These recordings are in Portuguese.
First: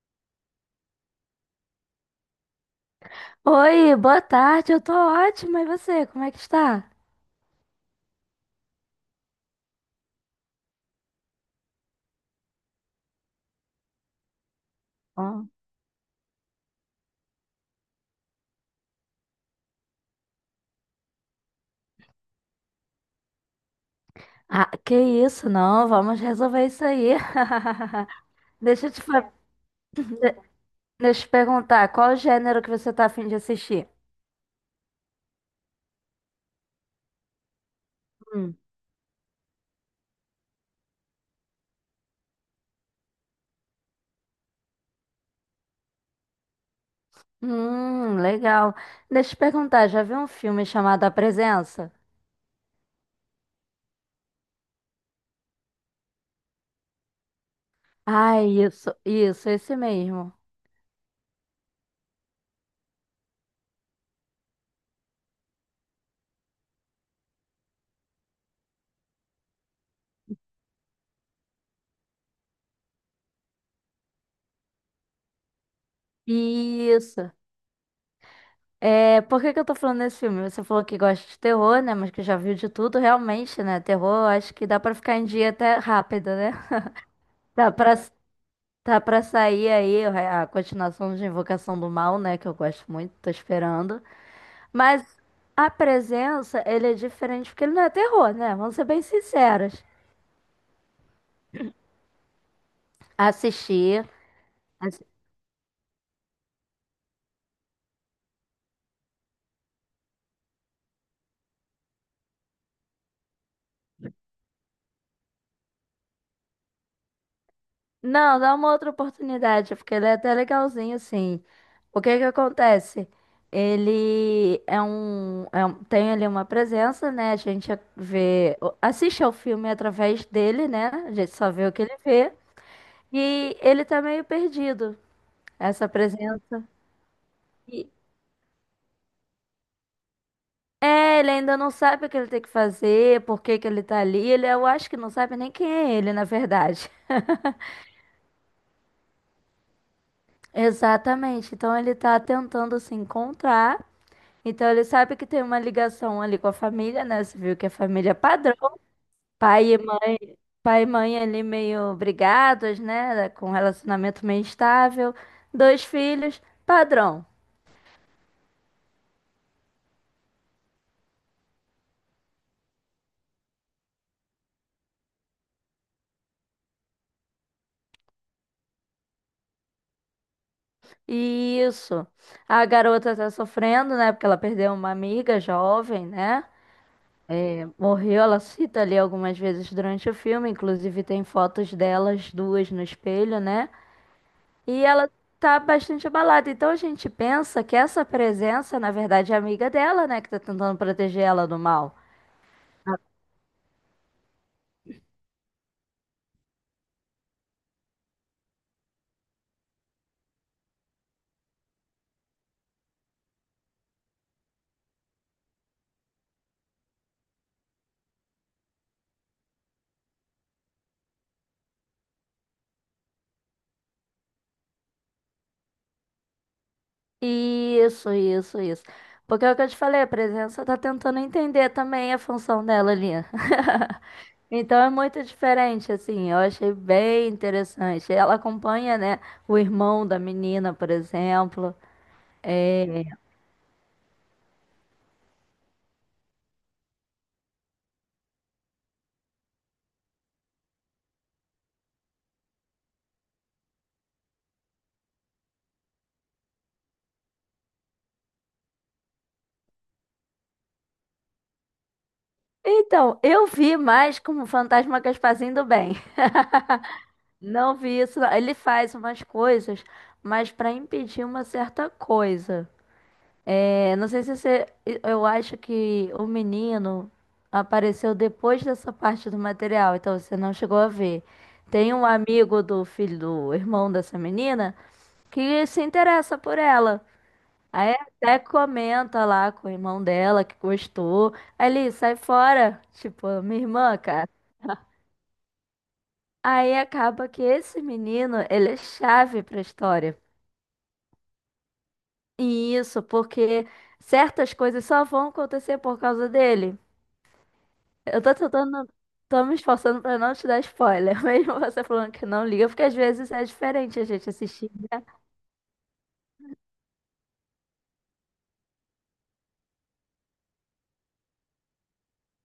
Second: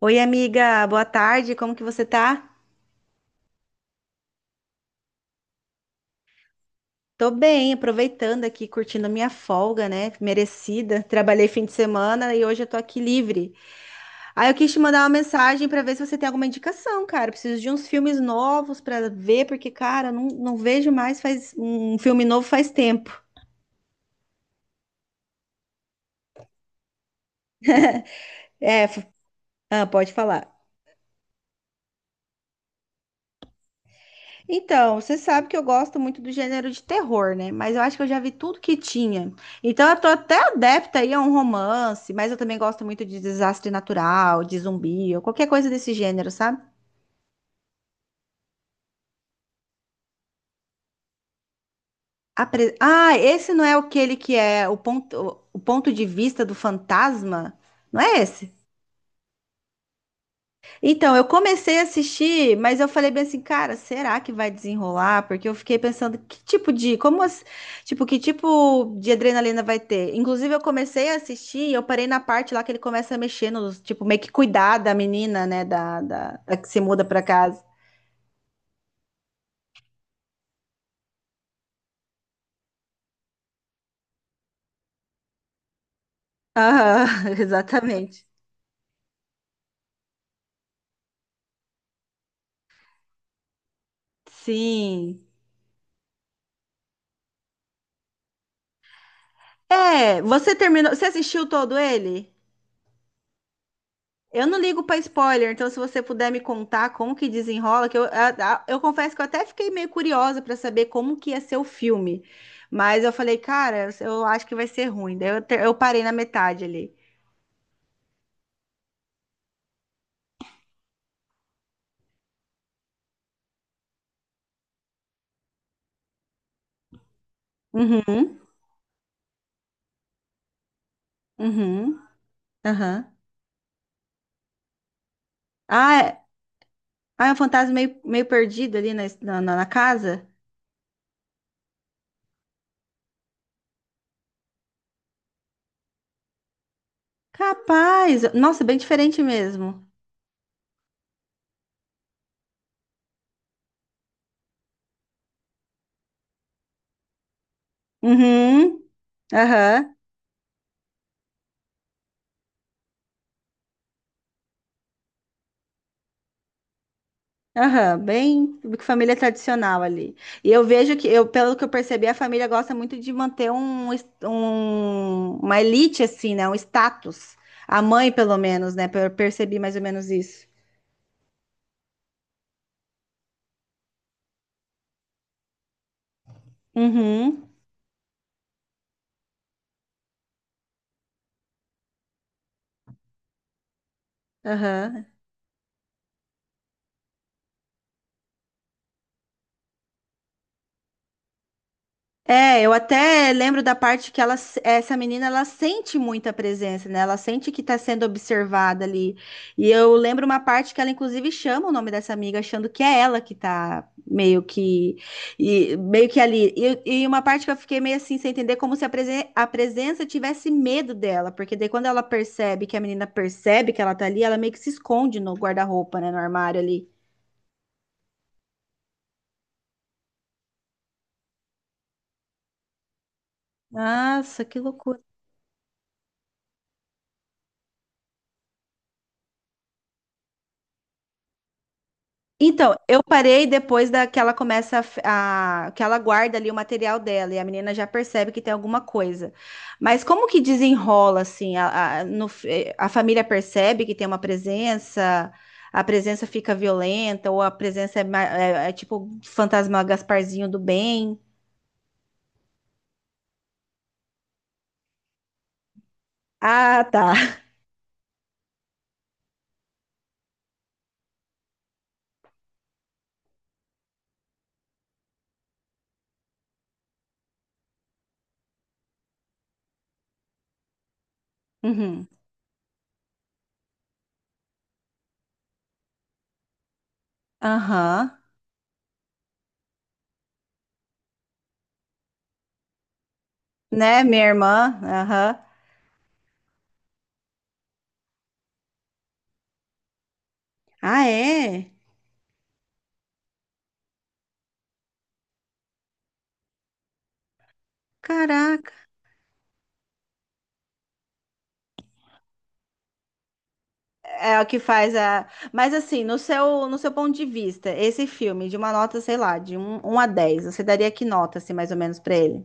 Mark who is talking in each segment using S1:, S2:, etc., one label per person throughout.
S1: Oi, amiga, boa tarde, como que você tá?
S2: Oi, boa tarde, eu tô ótima, e você, como é que está?
S1: Tô bem, aproveitando aqui, curtindo a minha folga, né? Merecida. Trabalhei fim de semana e hoje eu tô aqui livre. Aí eu quis te mandar uma
S2: Ah,
S1: mensagem pra ver se você tem alguma indicação, cara. Eu preciso de uns filmes novos pra ver, porque, cara, eu não vejo mais faz um filme novo faz tempo.
S2: Ah, que isso, não, vamos resolver isso aí.
S1: É,
S2: Deixa eu te,
S1: f-
S2: fa-
S1: ah, pode falar.
S2: Deixa eu te perguntar, qual o gênero que você tá afim de assistir?
S1: Então, você sabe que eu gosto muito do gênero de terror, né? Mas eu acho que eu já vi
S2: Hum.
S1: tudo que tinha. Então, eu tô até adepta aí a um romance, mas eu também gosto muito de desastre natural, de zumbi, ou qualquer coisa desse gênero, sabe?
S2: Legal. Deixa eu te perguntar, já viu um filme chamado A Presença?
S1: Ah, esse não é aquele que é o ponto de vista do fantasma? Não é
S2: Ah,
S1: esse?
S2: isso, esse mesmo.
S1: Então, eu comecei a assistir, mas eu falei bem assim, cara, será que vai desenrolar? Porque eu fiquei pensando que tipo, que tipo de adrenalina vai ter? Inclusive, eu comecei a assistir e eu parei na parte lá que ele começa a mexer nos, tipo, meio que cuidar da menina, né, da que se muda pra
S2: Isso.
S1: casa.
S2: É, por que que eu tô falando desse filme? Você falou que gosta de terror, né? Mas que já viu de tudo, realmente, né? Terror, acho que dá pra ficar em dia até rápido, né?
S1: Aham,
S2: Dá pra,
S1: exatamente.
S2: Tá pra sair aí a continuação de Invocação do Mal, né? Que eu gosto muito, tô esperando. Mas
S1: Sim.
S2: a presença, ele é diferente porque ele não é terror, né? Vamos ser bem sinceras.
S1: É, você terminou, você assistiu todo ele?
S2: Assistir.
S1: Eu não ligo pra
S2: assi-
S1: spoiler, então se você puder me contar como que desenrola, que eu, a- eu confesso que eu até fiquei meio curiosa pra saber como que ia ser o filme, mas eu falei, cara, eu acho que vai ser ruim. Daí eu parei na metade ali.
S2: Não, dá uma outra oportunidade, porque ele é até legalzinho, assim. O que que acontece? Ele é um- Tem ali uma presença, né? A gente
S1: Uhum,
S2: vê, assiste ao filme através dele, né? A gente só vê o que ele
S1: uhum,
S2: vê.
S1: aham.
S2: E ele tá meio perdido. Essa
S1: Ah, é,
S2: presença.
S1: ah, é um fantasma
S2: E,
S1: meio perdido ali na casa?
S2: É, ele ainda não sabe o que ele tem que fazer, por que que ele tá ali. Ele, eu acho que não sabe nem quem é ele, na verdade.
S1: Capaz! Nossa, bem diferente mesmo.
S2: Exatamente. Então ele tá tentando se encontrar. Então ele sabe que tem uma ligação ali com a família, né? Você viu que a família é padrão.
S1: Uhum,
S2: Pai e
S1: aham.
S2: mãe, pai e mãe ali meio brigados, né? Com um relacionamento meio estável. Dois filhos, padrão.
S1: Aham, bem família tradicional ali. E eu vejo que, eu, pelo que eu percebi, a família gosta muito de manter uma elite, assim, né? Um status. A mãe, pelo menos, né? Eu percebi mais ou menos isso.
S2: Isso. A garota tá sofrendo, né? Porque ela perdeu uma amiga jovem, né?
S1: Uhum,
S2: Morreu, ela cita ali algumas vezes durante o filme, inclusive tem fotos delas duas no espelho, né? E
S1: aham.
S2: ela tá bastante abalada. Então a gente pensa que essa presença, na verdade, é a amiga dela, né? Que tá tentando proteger ela do mal.
S1: É, eu até lembro da parte que ela, essa menina, ela sente muita presença, né? Ela sente que tá sendo observada ali. E eu lembro uma parte que ela, inclusive, chama o nome dessa amiga, achando que é ela que tá meio que, e, meio que ali. E uma parte que eu fiquei meio assim, sem entender, como se a presença tivesse medo dela, porque daí quando ela percebe, que a menina percebe que ela tá ali, ela meio que se esconde no guarda-roupa, né? No armário ali.
S2: Isso, isso, isso. Porque é o que eu te falei, a presença tá tentando entender também a função dela ali.
S1: Nossa, que
S2: Então é
S1: loucura.
S2: muito diferente, assim, eu achei bem interessante. Ela acompanha, né, o irmão da menina, por exemplo.
S1: Então, eu
S2: É,
S1: parei depois da que ela começa que ela guarda ali o material dela e a menina já percebe que tem alguma coisa. Mas como que desenrola assim? A, no f- eh, a família percebe que tem uma presença, a presença fica violenta ou a presença é tipo fantasma Gasparzinho do bem?
S2: Então, eu vi mais como Fantasma Gasparzinho do Bem.
S1: Ah, tá.
S2: Não vi isso. Não. Ele faz umas coisas, mas para impedir uma certa coisa. É, não sei se você. Eu acho que o menino apareceu depois dessa parte do material, então você não chegou a ver. Tem um
S1: Uhum.
S2: amigo do filho do irmão dessa menina que se interessa por ela. Aí
S1: Aham.
S2: até comenta lá com o irmão dela que gostou. Aí ele sai fora, tipo, minha irmã,
S1: Né, minha
S2: cara.
S1: irmã? Aham.
S2: Aí acaba que esse menino, ele é chave pra história.
S1: Ah, é?
S2: E isso porque certas coisas só vão acontecer por causa dele. Eu tô tentando,
S1: Caraca.
S2: não- Tô me esforçando pra não te dar spoiler, mesmo você falando que não liga, porque às vezes é diferente a gente
S1: É o que
S2: assistir.
S1: faz a. Mas assim, no seu ponto de vista, esse filme, de uma nota, sei lá, de 1 a 10 você daria que nota, assim, mais ou menos, pra ele?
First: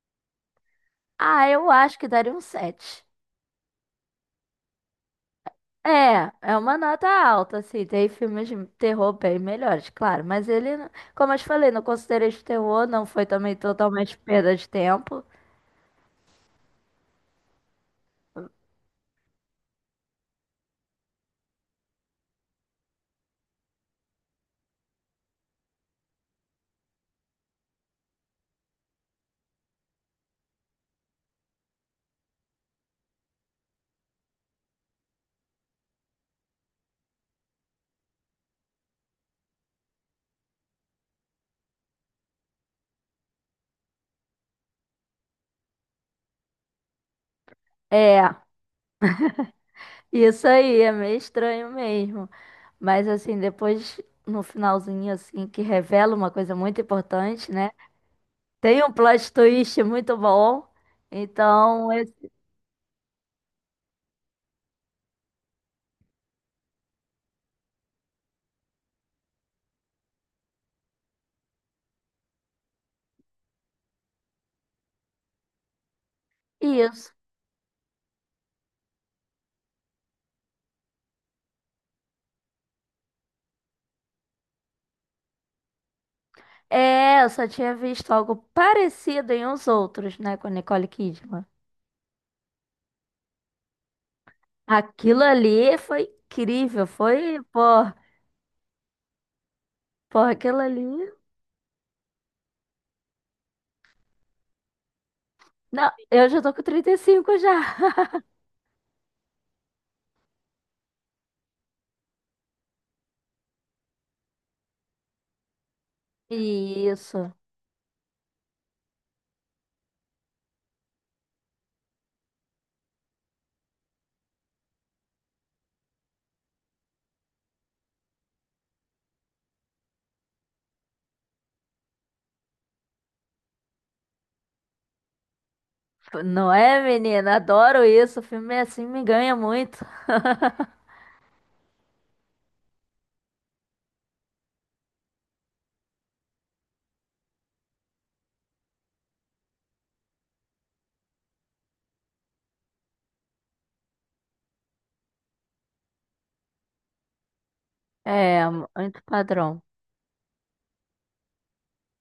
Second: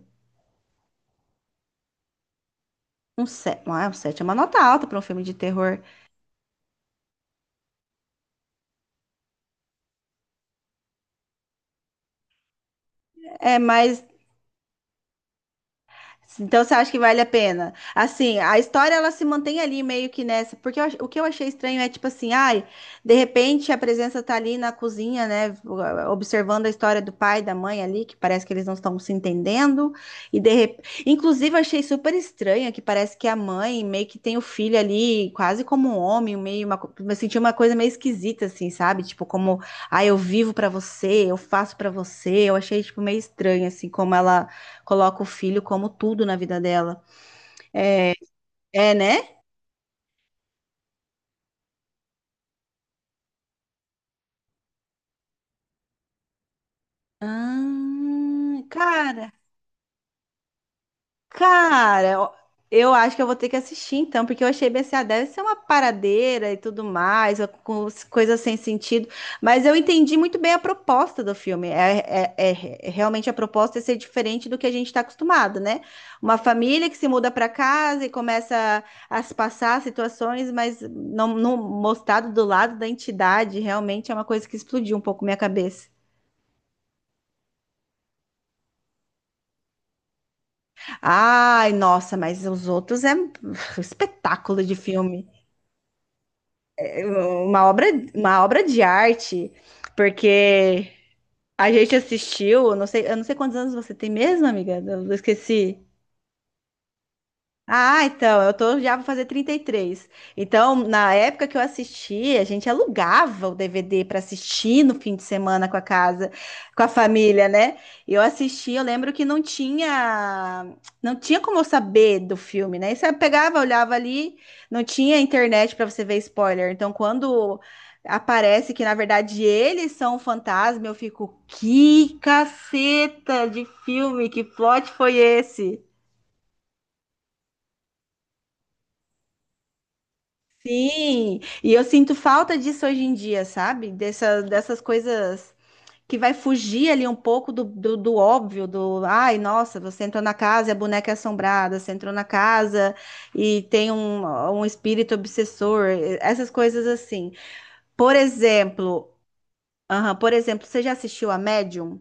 S2: Ah, eu acho que daria um 7.
S1: Um 7. Ah, um 7 é uma nota alta pra um filme de terror.
S2: É, é uma nota alta, assim. Tem filmes de terror bem melhores, claro. Mas ele, não- Como eu te falei, não considerei de terror, não foi também
S1: É, mas
S2: totalmente perda de tempo.
S1: Então você acha que vale a pena? Assim, a história ela se mantém ali meio que nessa, porque o que eu achei estranho é tipo assim, ai, de repente a presença tá ali na cozinha, né, observando a história do pai e da mãe ali, que parece que eles não estão se entendendo, e de rep... inclusive eu achei super estranha que parece que a mãe meio que tem o filho ali quase como um homem, eu senti uma coisa meio esquisita assim, sabe? Tipo como, ai, eu vivo pra você, eu faço pra você. Eu achei tipo meio estranho assim como ela coloca o filho como tudo na vida dela.
S2: É.
S1: É, né?
S2: Isso aí, é meio estranho mesmo. Mas assim, depois, no finalzinho, assim, que revela uma coisa muito importante, né?
S1: Ah,
S2: Tem um
S1: cara,
S2: plot twist muito bom. Então, é-
S1: Ó, eu acho que eu vou ter que assistir então, porque eu achei BCA deve ser uma paradeira e tudo mais, coisas sem sentido. Mas eu entendi muito bem a proposta do filme. Realmente a proposta é ser diferente do que a gente está acostumado, né? Uma família que se
S2: isso.
S1: muda para casa e começa a se passar situações, mas não mostrado do lado da entidade, realmente é uma coisa que explodiu um pouco minha cabeça.
S2: É, eu só tinha visto algo parecido em Os Outros, né? Com a Nicole Kidman.
S1: Ai, nossa, mas os outros é um espetáculo de
S2: Aquilo
S1: filme.
S2: ali foi incrível, foi, pô,
S1: uma obra, uma obra de arte,
S2: pô, aquilo ali.
S1: porque a gente assistiu, eu não sei quantos anos você tem mesmo, amiga, eu esqueci.
S2: Não, eu já tô com 35 já.
S1: Ah, então, eu tô, já vou fazer 33. Então, na época que eu assisti, a gente alugava o DVD para assistir no fim de semana com a casa, com a
S2: Isso.
S1: família, né? E eu assisti, eu lembro que não tinha, não tinha como eu saber do filme, né? E você pegava, olhava ali, não tinha internet para você ver spoiler. Então, quando aparece que na verdade eles são o fantasma, eu fico, que caceta de filme, que plot foi esse?
S2: Não é, menina? Adoro isso. O filme assim me ganha muito.
S1: Sim, e eu sinto falta disso hoje em dia, sabe? Dessas coisas que vai fugir ali um pouco do óbvio, do ai, nossa, você entrou na casa e a boneca é assombrada, você entrou na casa e tem um espírito obsessor, essas coisas assim. Por
S2: É,
S1: exemplo,
S2: antipadrão.
S1: aham, por exemplo, você já assistiu a Medium?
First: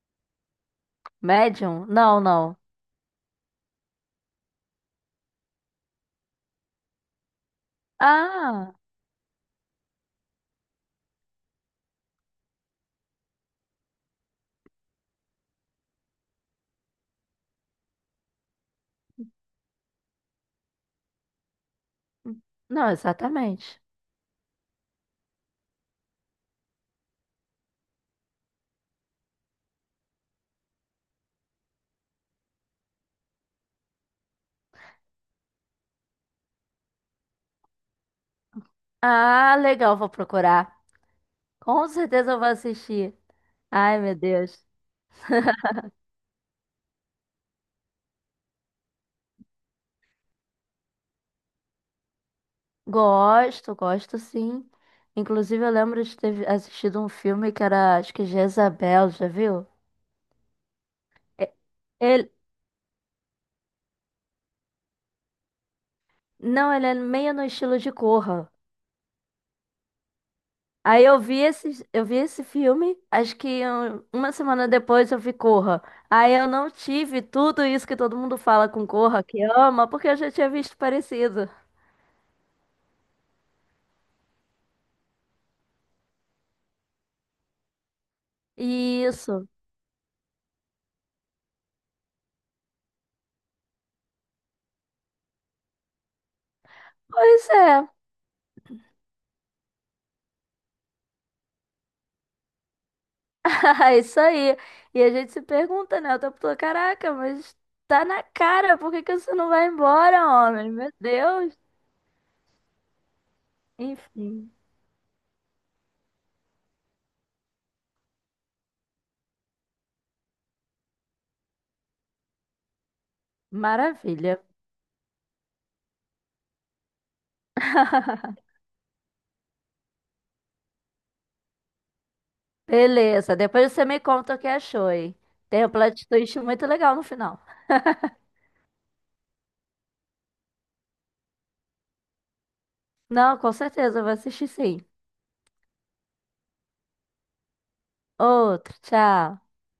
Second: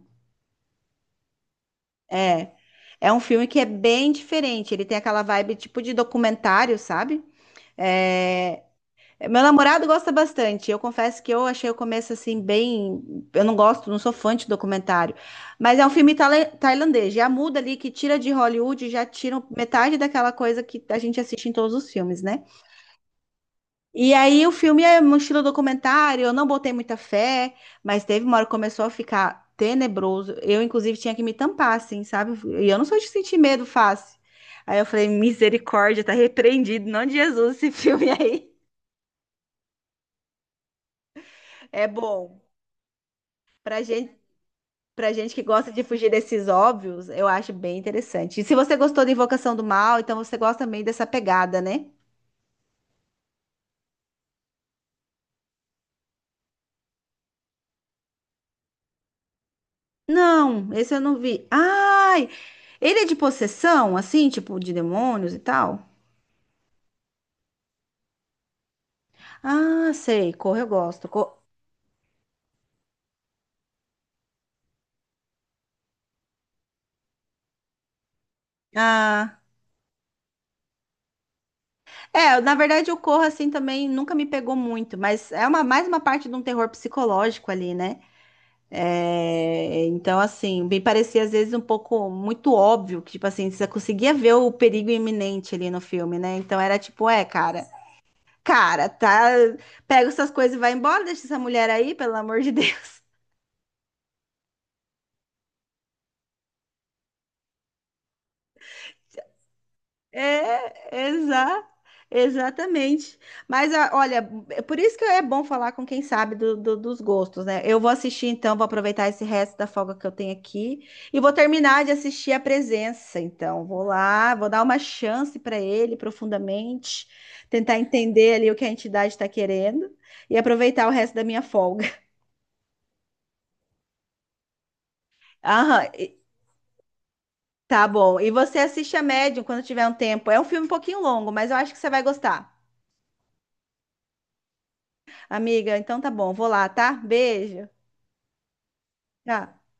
S2: Médium? Não,
S1: É.
S2: não.
S1: É um filme que é bem diferente, ele tem aquela vibe tipo de documentário, sabe? É,
S2: Ah,
S1: meu namorado gosta bastante. Eu confesso que eu achei o começo assim bem. Eu não gosto, não sou fã de documentário. Mas é um filme tailandês. Já muda ali que tira de Hollywood, já tira um, metade daquela coisa que a gente assiste em todos os filmes, né?
S2: não, exatamente.
S1: E aí o filme é um estilo documentário. Eu não botei muita fé, mas teve uma hora que começou a ficar tenebroso. Eu, inclusive, tinha que me tampar, assim, sabe? E eu não sou de sentir medo fácil. Aí eu falei, misericórdia, tá repreendido, em nome de Jesus, esse filme aí.
S2: Ah, legal, vou procurar.
S1: É
S2: Com certeza eu
S1: bom.
S2: vou assistir.
S1: Pra
S2: Ai, meu
S1: gente,
S2: Deus.
S1: Pra gente que gosta de fugir desses óbvios, eu acho bem interessante. E se você gostou da Invocação do Mal, então você gosta também dessa pegada, né?
S2: Gosto, gosto sim. Inclusive, eu lembro de ter assistido um filme que era, acho que Jezabel, já viu?
S1: Não, esse eu não vi.
S2: E-
S1: Ai,
S2: Ele,
S1: ele é de possessão, assim, tipo de demônios e tal?
S2: não, ele é meio no estilo de Corra.
S1: Ah, sei, Corra eu
S2: Aí
S1: gosto.
S2: eu vi esse filme, acho que uma semana depois eu vi Corra. Aí eu não tive tudo isso que todo mundo fala com Corra,
S1: Ah,
S2: que ama, porque eu já tinha visto parecido.
S1: é, na verdade o Corra, assim, também nunca me pegou muito, mas é mais uma parte de um terror psicológico ali, né?
S2: Isso.
S1: É, então, assim, me parecia às vezes um pouco muito óbvio que, tipo assim, você conseguia ver o perigo iminente ali no filme, né? Então era tipo, é,
S2: Pois é.
S1: cara, tá, pega essas coisas e vai embora, deixa essa mulher aí, pelo amor de Deus.
S2: É isso aí. E a gente se pergunta, né? O tempo todo, caraca, mas tá na cara, por que que você não vai embora, homem? Meu
S1: É,
S2: Deus.
S1: exa, exatamente. Olha,
S2: Enfim,
S1: é por isso que é bom falar com quem sabe dos gostos, né? Eu vou assistir então, vou aproveitar esse resto da folga que eu tenho aqui e vou terminar de assistir A Presença. Então, vou lá,
S2: maravilha.
S1: vou dar uma chance para ele profundamente, tentar entender ali o que a entidade está querendo e aproveitar o resto da minha folga.
S2: Beleza, depois você me conta o que achou, hein? Tem um
S1: Aham,
S2: plot
S1: e-
S2: twist muito legal no final.
S1: tá bom. E você assiste a Medium quando tiver um tempo. É um filme um pouquinho longo, mas eu acho que você vai gostar.
S2: Não, com certeza, eu vou assistir sim.
S1: Amiga, então tá bom, vou lá, tá? Beijo.
S2: Outro, tchau.
S1: Tchau.